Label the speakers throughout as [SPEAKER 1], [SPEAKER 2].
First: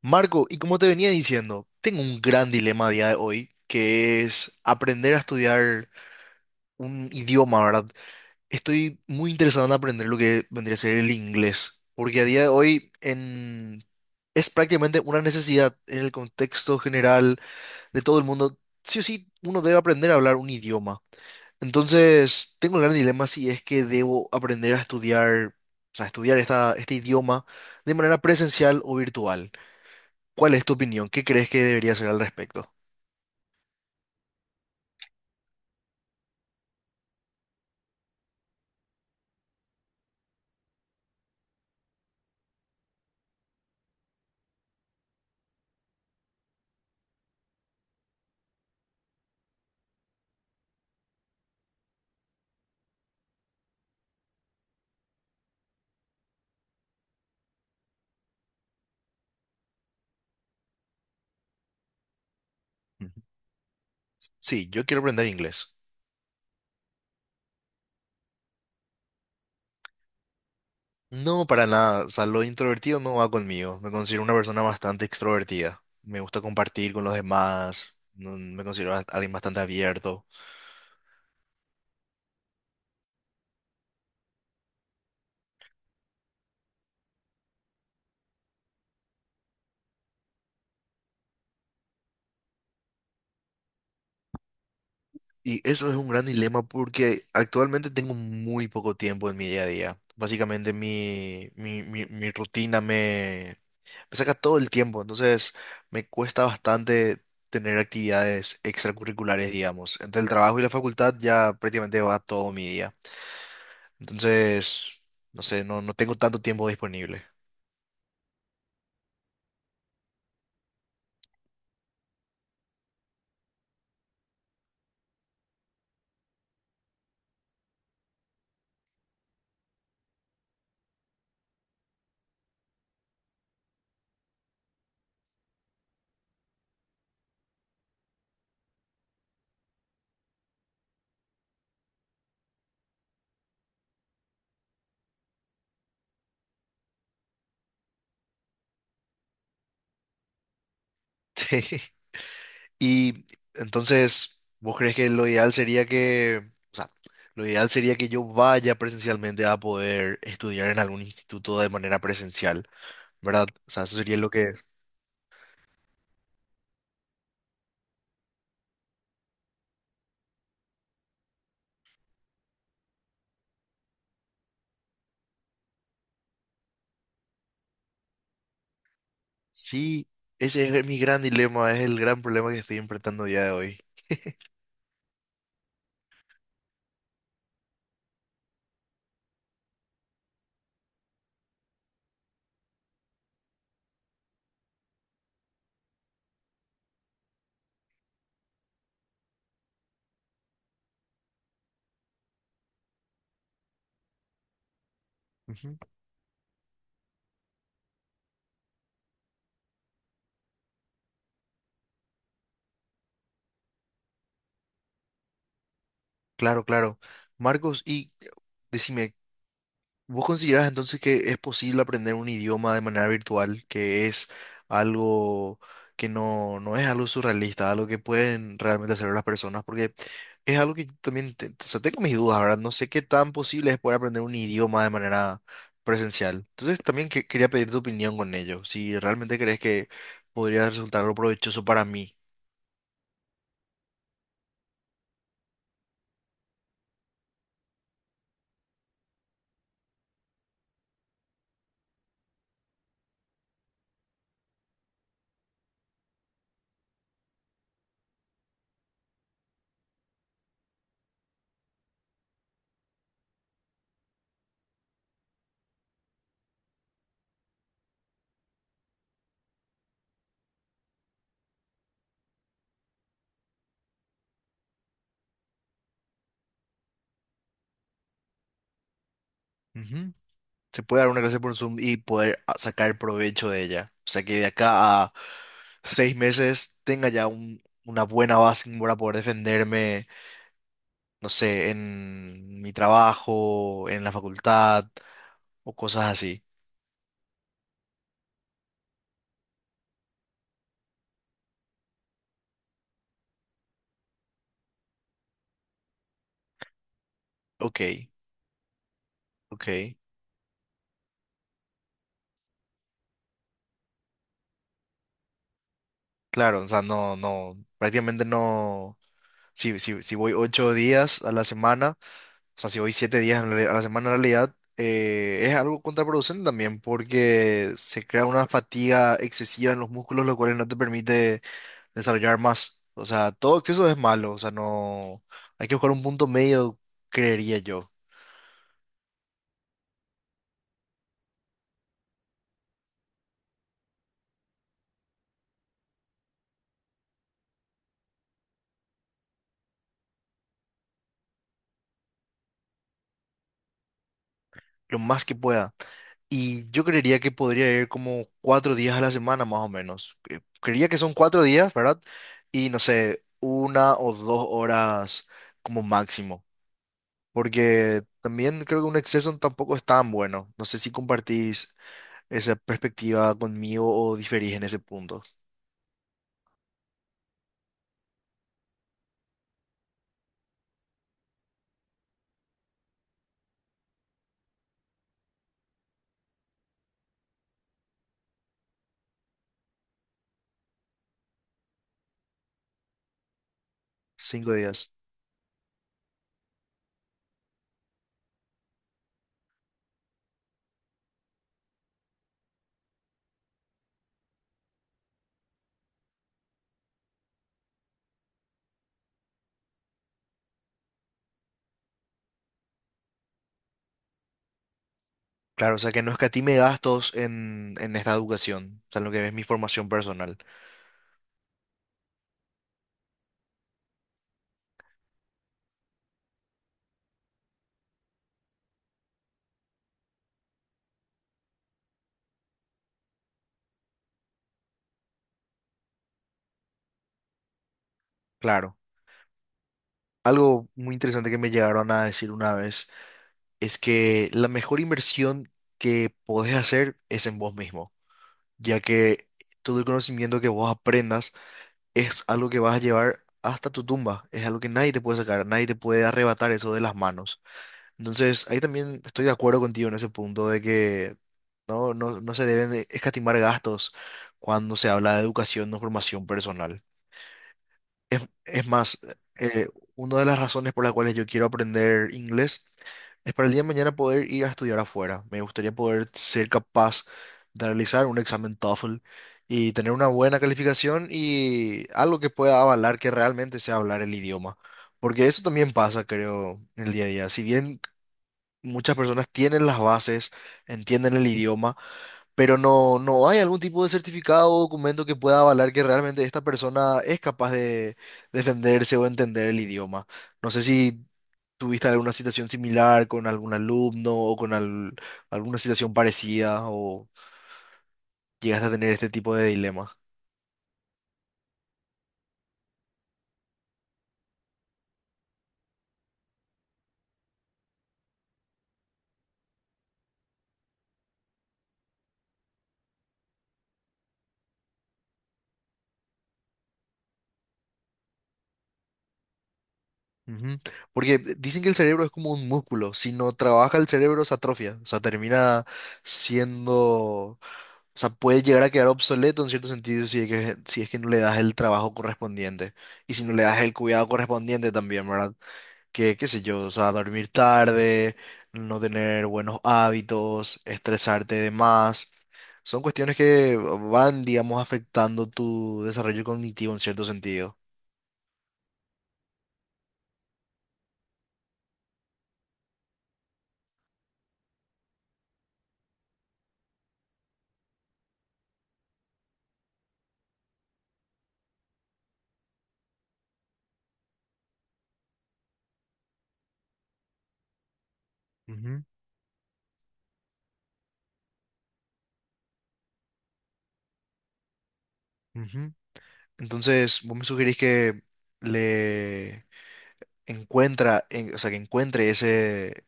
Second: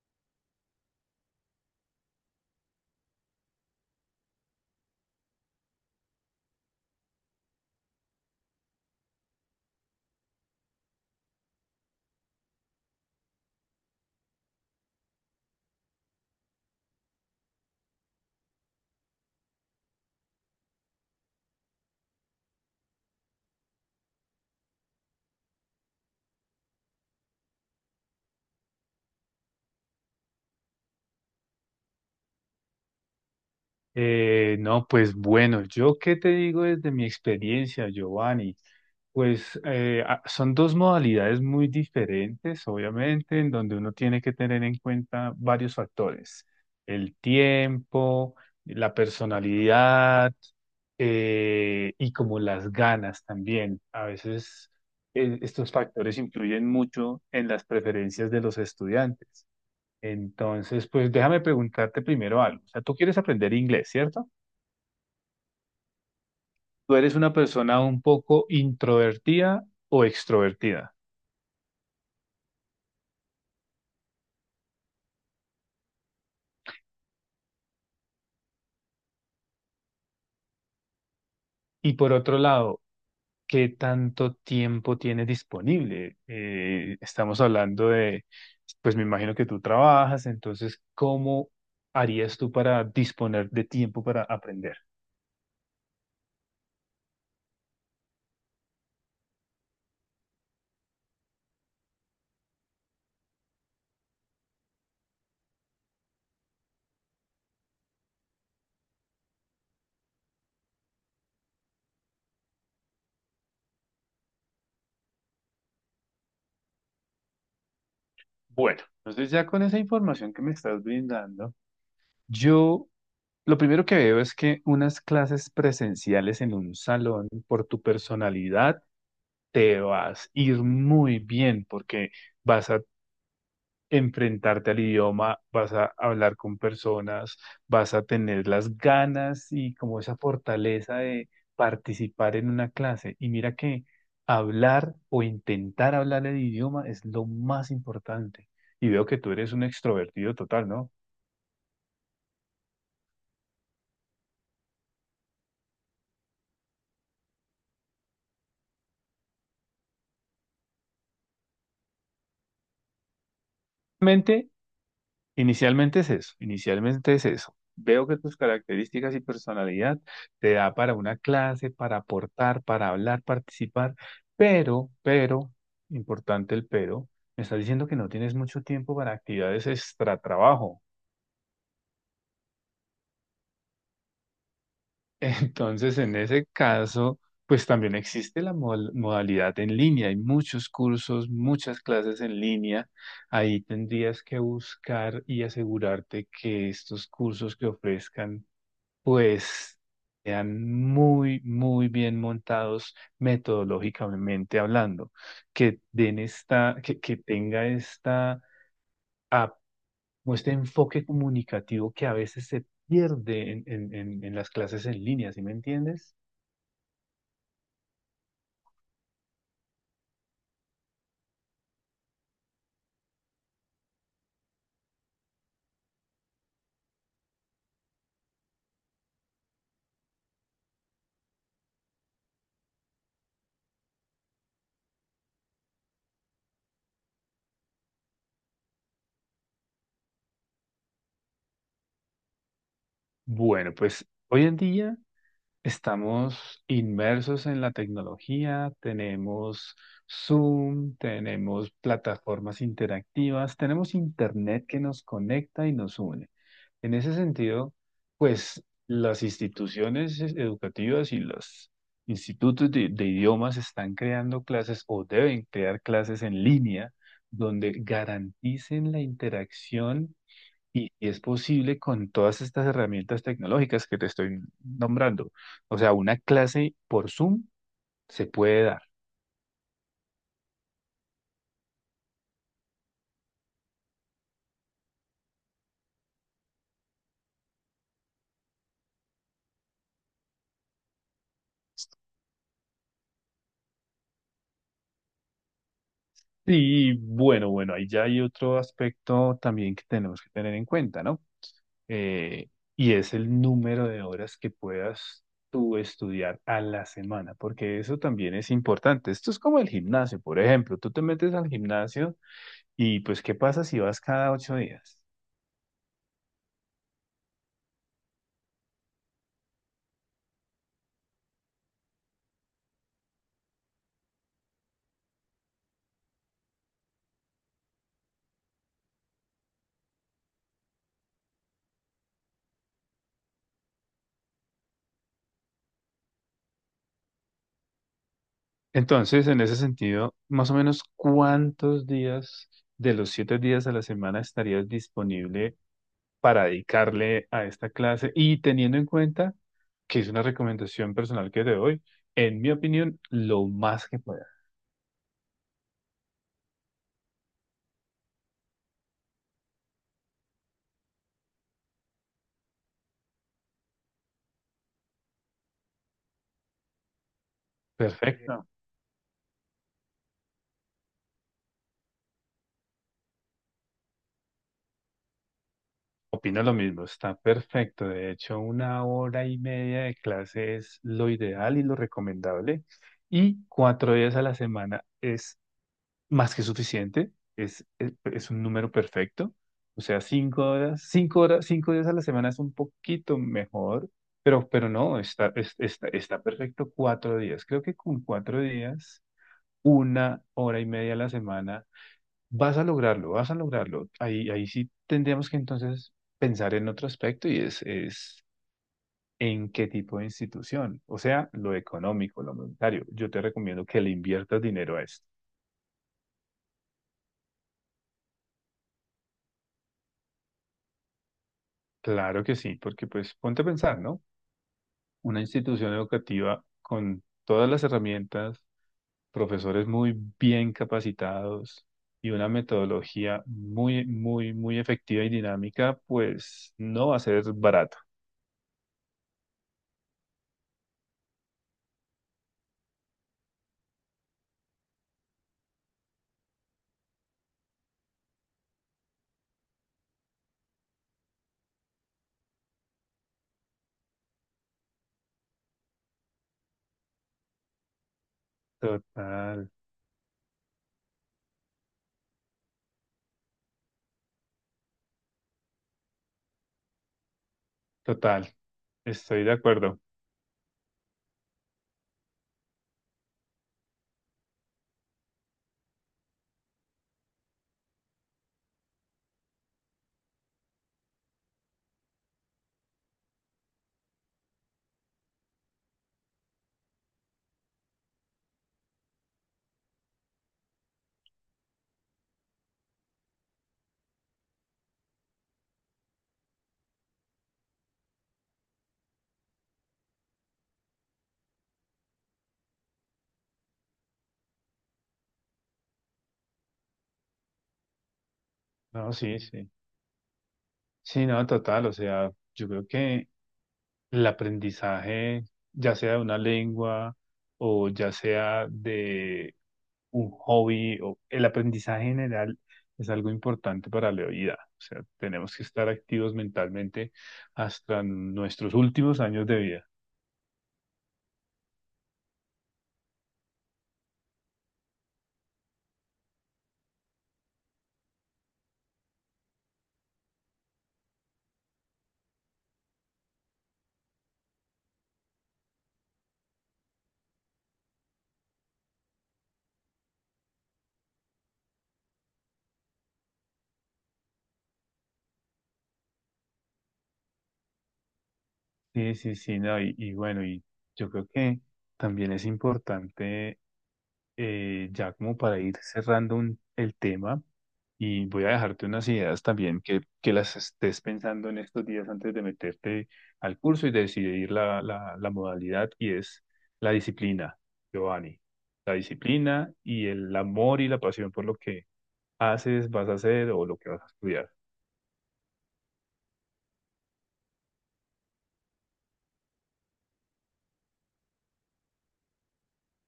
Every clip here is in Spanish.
[SPEAKER 1] Marco, y como te venía diciendo, tengo un gran dilema a día de hoy, que es aprender a estudiar un idioma, ¿verdad? Estoy muy interesado en aprender lo que vendría a ser el inglés, porque a día de hoy es prácticamente una necesidad en el contexto general de todo el mundo. Sí o sí, uno debe aprender a hablar un idioma. Entonces, tengo el gran dilema si es que debo aprender a estudiar, o sea, estudiar este idioma de manera presencial o virtual. ¿Cuál es tu opinión? ¿Qué crees que debería hacer al respecto?
[SPEAKER 2] No, pues bueno, yo qué te digo desde mi experiencia, Giovanni. Son dos modalidades muy diferentes, obviamente, en donde uno tiene que tener en cuenta varios factores, el tiempo, la personalidad y como las ganas también. A veces estos factores influyen mucho en las preferencias de los estudiantes. Entonces, pues déjame preguntarte primero algo. O sea, tú quieres
[SPEAKER 1] Ujú.
[SPEAKER 2] aprender inglés, ¿cierto?
[SPEAKER 1] Sí, yo quiero aprender inglés.
[SPEAKER 2] ¿Tú eres una persona un poco introvertida o extrovertida?
[SPEAKER 1] No, para nada. O sea, lo introvertido no va conmigo. Me considero una persona bastante extrovertida. Me gusta compartir con los demás. Me considero alguien bastante abierto.
[SPEAKER 2] Y por otro lado, ¿qué tanto tiempo tienes disponible? Estamos hablando de, pues me imagino que tú trabajas, entonces, ¿cómo harías tú para disponer de tiempo para aprender?
[SPEAKER 1] Y eso es un gran dilema porque actualmente tengo muy poco tiempo en mi día a día. Básicamente mi rutina me saca todo el tiempo, entonces me cuesta bastante tener actividades extracurriculares, digamos. Entre el trabajo y la facultad ya prácticamente va todo mi día. Entonces, no sé, no, no tengo tanto tiempo disponible.
[SPEAKER 2] Bueno, entonces ya con esa información que me estás brindando, yo lo primero que veo es que unas clases presenciales en un salón, por tu personalidad, te vas a ir muy bien porque vas a enfrentarte al idioma, vas a hablar con personas, vas a tener las ganas y como esa fortaleza de participar en una clase. Y mira que hablar o intentar hablar el idioma es lo más importante. Y veo que tú eres un extrovertido total, ¿no?
[SPEAKER 1] Sí. Y entonces, ¿vos crees que lo ideal sería que, o sea, lo ideal sería que yo vaya presencialmente a poder estudiar en algún instituto de manera presencial, ¿verdad? O sea, eso sería lo
[SPEAKER 2] Realmente
[SPEAKER 1] que...
[SPEAKER 2] Inicialmente es eso, inicialmente es eso. Veo que tus características y personalidad te da para una clase, para aportar, para hablar, participar, pero, importante el pero, me estás diciendo que no tienes mucho tiempo para actividades
[SPEAKER 1] Sí,
[SPEAKER 2] extra
[SPEAKER 1] ese
[SPEAKER 2] trabajo.
[SPEAKER 1] es mi gran dilema, es el gran problema que estoy enfrentando a día de hoy.
[SPEAKER 2] Entonces, en ese caso, pues también existe la modalidad en línea. Hay muchos cursos, muchas clases en línea. Ahí tendrías que buscar y asegurarte que estos cursos que ofrezcan pues sean muy, muy bien montados metodológicamente hablando,
[SPEAKER 1] Ujú.
[SPEAKER 2] que den esta, que tenga esta, ap- o este enfoque comunicativo que a veces se pierde en las clases en línea, ¿sí me entiendes?
[SPEAKER 1] Claro, claro. Marcos, y decime, ¿vos considerás entonces que es posible aprender un idioma de manera virtual, que es algo que no, no es algo surrealista, algo que pueden realmente hacer las personas? Porque es algo que yo también o sea, tengo mis dudas, ¿verdad? No sé qué tan posible es poder aprender un idioma de manera presencial. Entonces también quería pedir tu opinión con ello, si realmente crees que podría resultar algo provechoso para mí.
[SPEAKER 2] Bueno, pues hoy en día estamos inmersos en la tecnología, tenemos Zoom, tenemos plataformas interactivas, tenemos Internet que nos conecta y nos une. En ese sentido, pues las instituciones educativas y los institutos de idiomas están creando clases o deben crear clases en línea donde garanticen la interacción y es posible con todas estas herramientas tecnológicas que te estoy nombrando. O sea, una clase por Zoom se puede dar.
[SPEAKER 1] Ujú. Se puede dar una clase por Zoom y poder sacar provecho de ella. O sea, que de acá a 6 meses tenga ya una buena base como para poder defenderme, no sé, en mi trabajo, en la facultad o cosas así.
[SPEAKER 2] Y bueno, ahí ya hay otro aspecto también que tenemos que tener en cuenta, ¿no? eh, y es el número de horas que puedas tú estudiar a la semana, porque eso
[SPEAKER 1] Ok,
[SPEAKER 2] también es importante. Esto es como el
[SPEAKER 1] ok.
[SPEAKER 2] gimnasio, por ejemplo, tú te metes al gimnasio y pues ¿qué pasa si vas cada ocho días?
[SPEAKER 1] Claro, o sea, no, no, prácticamente no. Si, si, si voy 8 días a la semana, o sea, si voy 7 días a la semana, en realidad es algo contraproducente también, porque se crea una fatiga excesiva en los músculos, lo cual no te permite desarrollar más. O sea, todo exceso es malo, o sea, no. Hay que buscar un punto medio, creería yo.
[SPEAKER 2] Entonces, en ese sentido, más o menos cuántos días de los siete días a la semana estarías disponible para dedicarle a esta clase y teniendo en cuenta que es una recomendación personal que te doy, en mi opinión, lo más que pueda.
[SPEAKER 1] Lo más que pueda. Y yo creería que podría ir como 4 días a la semana más o menos. Creería que son 4 días, ¿verdad? Y no sé, 1 o 2 horas como máximo. Porque
[SPEAKER 2] Perfecto.
[SPEAKER 1] también creo que un exceso tampoco es tan bueno. No sé si compartís esa perspectiva conmigo o diferís en ese punto.
[SPEAKER 2] Opino lo mismo, está perfecto. De hecho, una hora y media de clase es lo ideal y lo recomendable. Y cuatro días a la semana es más que suficiente, es un número perfecto. O sea, cinco horas, cinco horas, cinco días a la semana es un poquito mejor,
[SPEAKER 1] Cinco
[SPEAKER 2] pero
[SPEAKER 1] días.
[SPEAKER 2] no, está perfecto cuatro días. Creo que con cuatro días, una hora y media a la semana vas a lograrlo, vas a lograrlo. Ahí, sí tendríamos que entonces pensar en otro aspecto y es en qué tipo de institución, o sea, lo económico, lo monetario. Yo te recomiendo que le inviertas dinero a esto.
[SPEAKER 1] Claro, o sea que no escatime gastos en esta educación, o sea, en lo que es mi formación personal.
[SPEAKER 2] Claro que sí, porque pues ponte a pensar, ¿no? Una institución educativa con todas las herramientas, profesores muy bien capacitados y una metodología muy efectiva y dinámica, pues no va a ser barato.
[SPEAKER 1] Claro. Algo muy interesante que me llegaron a decir una vez. Es que la mejor inversión que podés hacer es en vos mismo, ya que todo el conocimiento que vos aprendas es algo que vas a llevar hasta tu tumba, es algo que nadie te puede sacar, nadie te puede arrebatar eso de las manos. Entonces, ahí también estoy de
[SPEAKER 2] Total.
[SPEAKER 1] acuerdo contigo en ese punto de que no, no, no se deben de escatimar gastos cuando se habla de educación o formación personal.
[SPEAKER 2] Total,
[SPEAKER 1] Es más,
[SPEAKER 2] estoy de
[SPEAKER 1] eh,
[SPEAKER 2] acuerdo.
[SPEAKER 1] una de las razones por las cuales yo quiero aprender inglés es para el día de mañana poder ir a estudiar afuera. Me gustaría poder ser capaz de realizar un examen TOEFL y tener una buena calificación y algo que pueda avalar que realmente sea hablar el idioma. Porque eso también pasa, creo, en el día a día. Si bien muchas personas tienen las bases, entienden el idioma, pero no, no hay algún tipo de certificado o documento que pueda avalar que realmente esta persona es capaz de defenderse o entender el idioma. No sé si tuviste alguna situación similar con algún alumno o con alguna situación parecida o llegaste a tener
[SPEAKER 2] No,
[SPEAKER 1] este
[SPEAKER 2] sí,
[SPEAKER 1] tipo de
[SPEAKER 2] sí.
[SPEAKER 1] dilema.
[SPEAKER 2] Sí, no, total. O sea, yo creo que el aprendizaje, ya sea de una lengua o ya sea de un hobby, o el aprendizaje general es algo importante para la vida. O sea, tenemos que estar activos mentalmente hasta nuestros últimos años de vida.
[SPEAKER 1] Ujú. Porque dicen que el cerebro es como un músculo, si no trabaja el cerebro se atrofia, o sea, termina siendo. O sea, puede llegar a quedar obsoleto en cierto sentido si es que, no le das el trabajo correspondiente y si no le das el cuidado correspondiente también, ¿verdad? Que, qué sé yo, o sea, dormir tarde, no tener buenos hábitos, estresarte de más. Son cuestiones que van, digamos, afectando tu desarrollo cognitivo en cierto sentido.
[SPEAKER 2] Sí, sí, sí, no, y bueno, y yo creo que también es importante, ya como para ir cerrando el tema. Y voy a dejarte unas ideas también que las estés pensando en estos días antes de meterte al curso y decidir la modalidad y es la disciplina, Giovanni. La
[SPEAKER 1] Ujú,
[SPEAKER 2] disciplina y el amor y la pasión por lo que haces, vas a hacer o lo que vas a estudiar.
[SPEAKER 1] ujú. Entonces, vos me sugerís que le o sea, que encuentre ese,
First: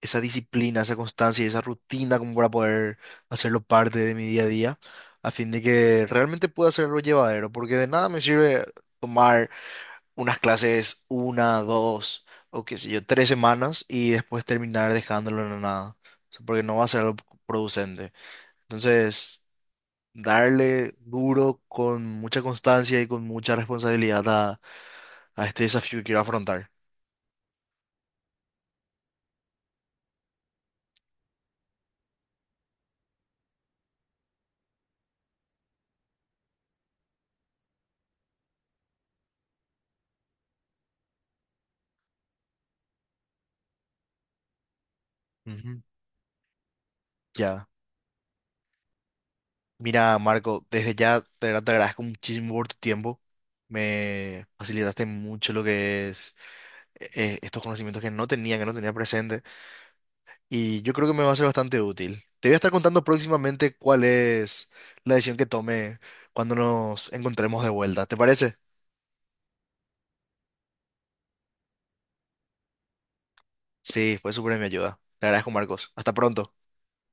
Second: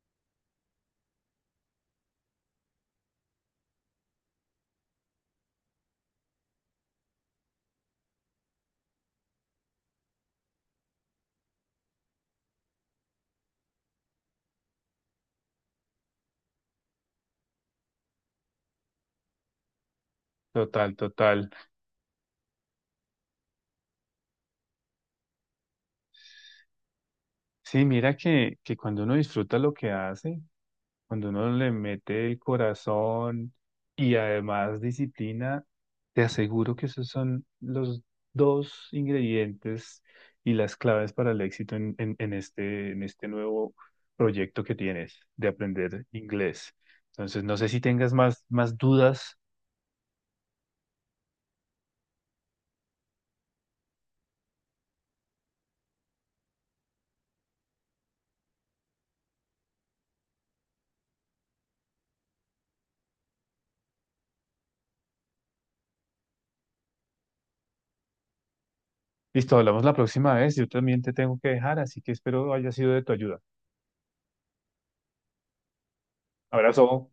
[SPEAKER 1] esa disciplina, esa constancia y esa rutina como para poder hacerlo parte de mi día a día, a fin de que realmente pueda hacerlo llevadero, porque de nada me sirve tomar unas clases una, dos o qué sé yo, 3 semanas y después terminar dejándolo en la nada. O sea, porque no va a ser algo producente. Entonces, darle
[SPEAKER 2] Total, total.
[SPEAKER 1] duro con mucha constancia y con mucha responsabilidad a este desafío que quiero afrontar.
[SPEAKER 2] Sí, mira que cuando uno disfruta lo que hace, cuando uno le mete el corazón y además disciplina, te aseguro que esos son los dos ingredientes y las claves para el éxito en este, en este nuevo proyecto que tienes de
[SPEAKER 1] Ujú.
[SPEAKER 2] aprender inglés. Entonces, no
[SPEAKER 1] Ya.
[SPEAKER 2] sé si tengas más dudas.
[SPEAKER 1] Mira, Marco, desde ya te agradezco muchísimo por tu tiempo. Me facilitaste mucho lo que es estos conocimientos que no tenía presente. Y yo creo que me va a ser bastante útil. Te voy a estar contando próximamente cuál es la decisión que tome cuando nos encontremos de vuelta. ¿Te parece?
[SPEAKER 2] Listo, hablamos la próxima vez. Yo también te tengo que dejar, así que espero haya sido de tu ayuda.
[SPEAKER 1] Sí, fue súper de mi ayuda. Te agradezco, Marcos. Hasta pronto.
[SPEAKER 2] Abrazo.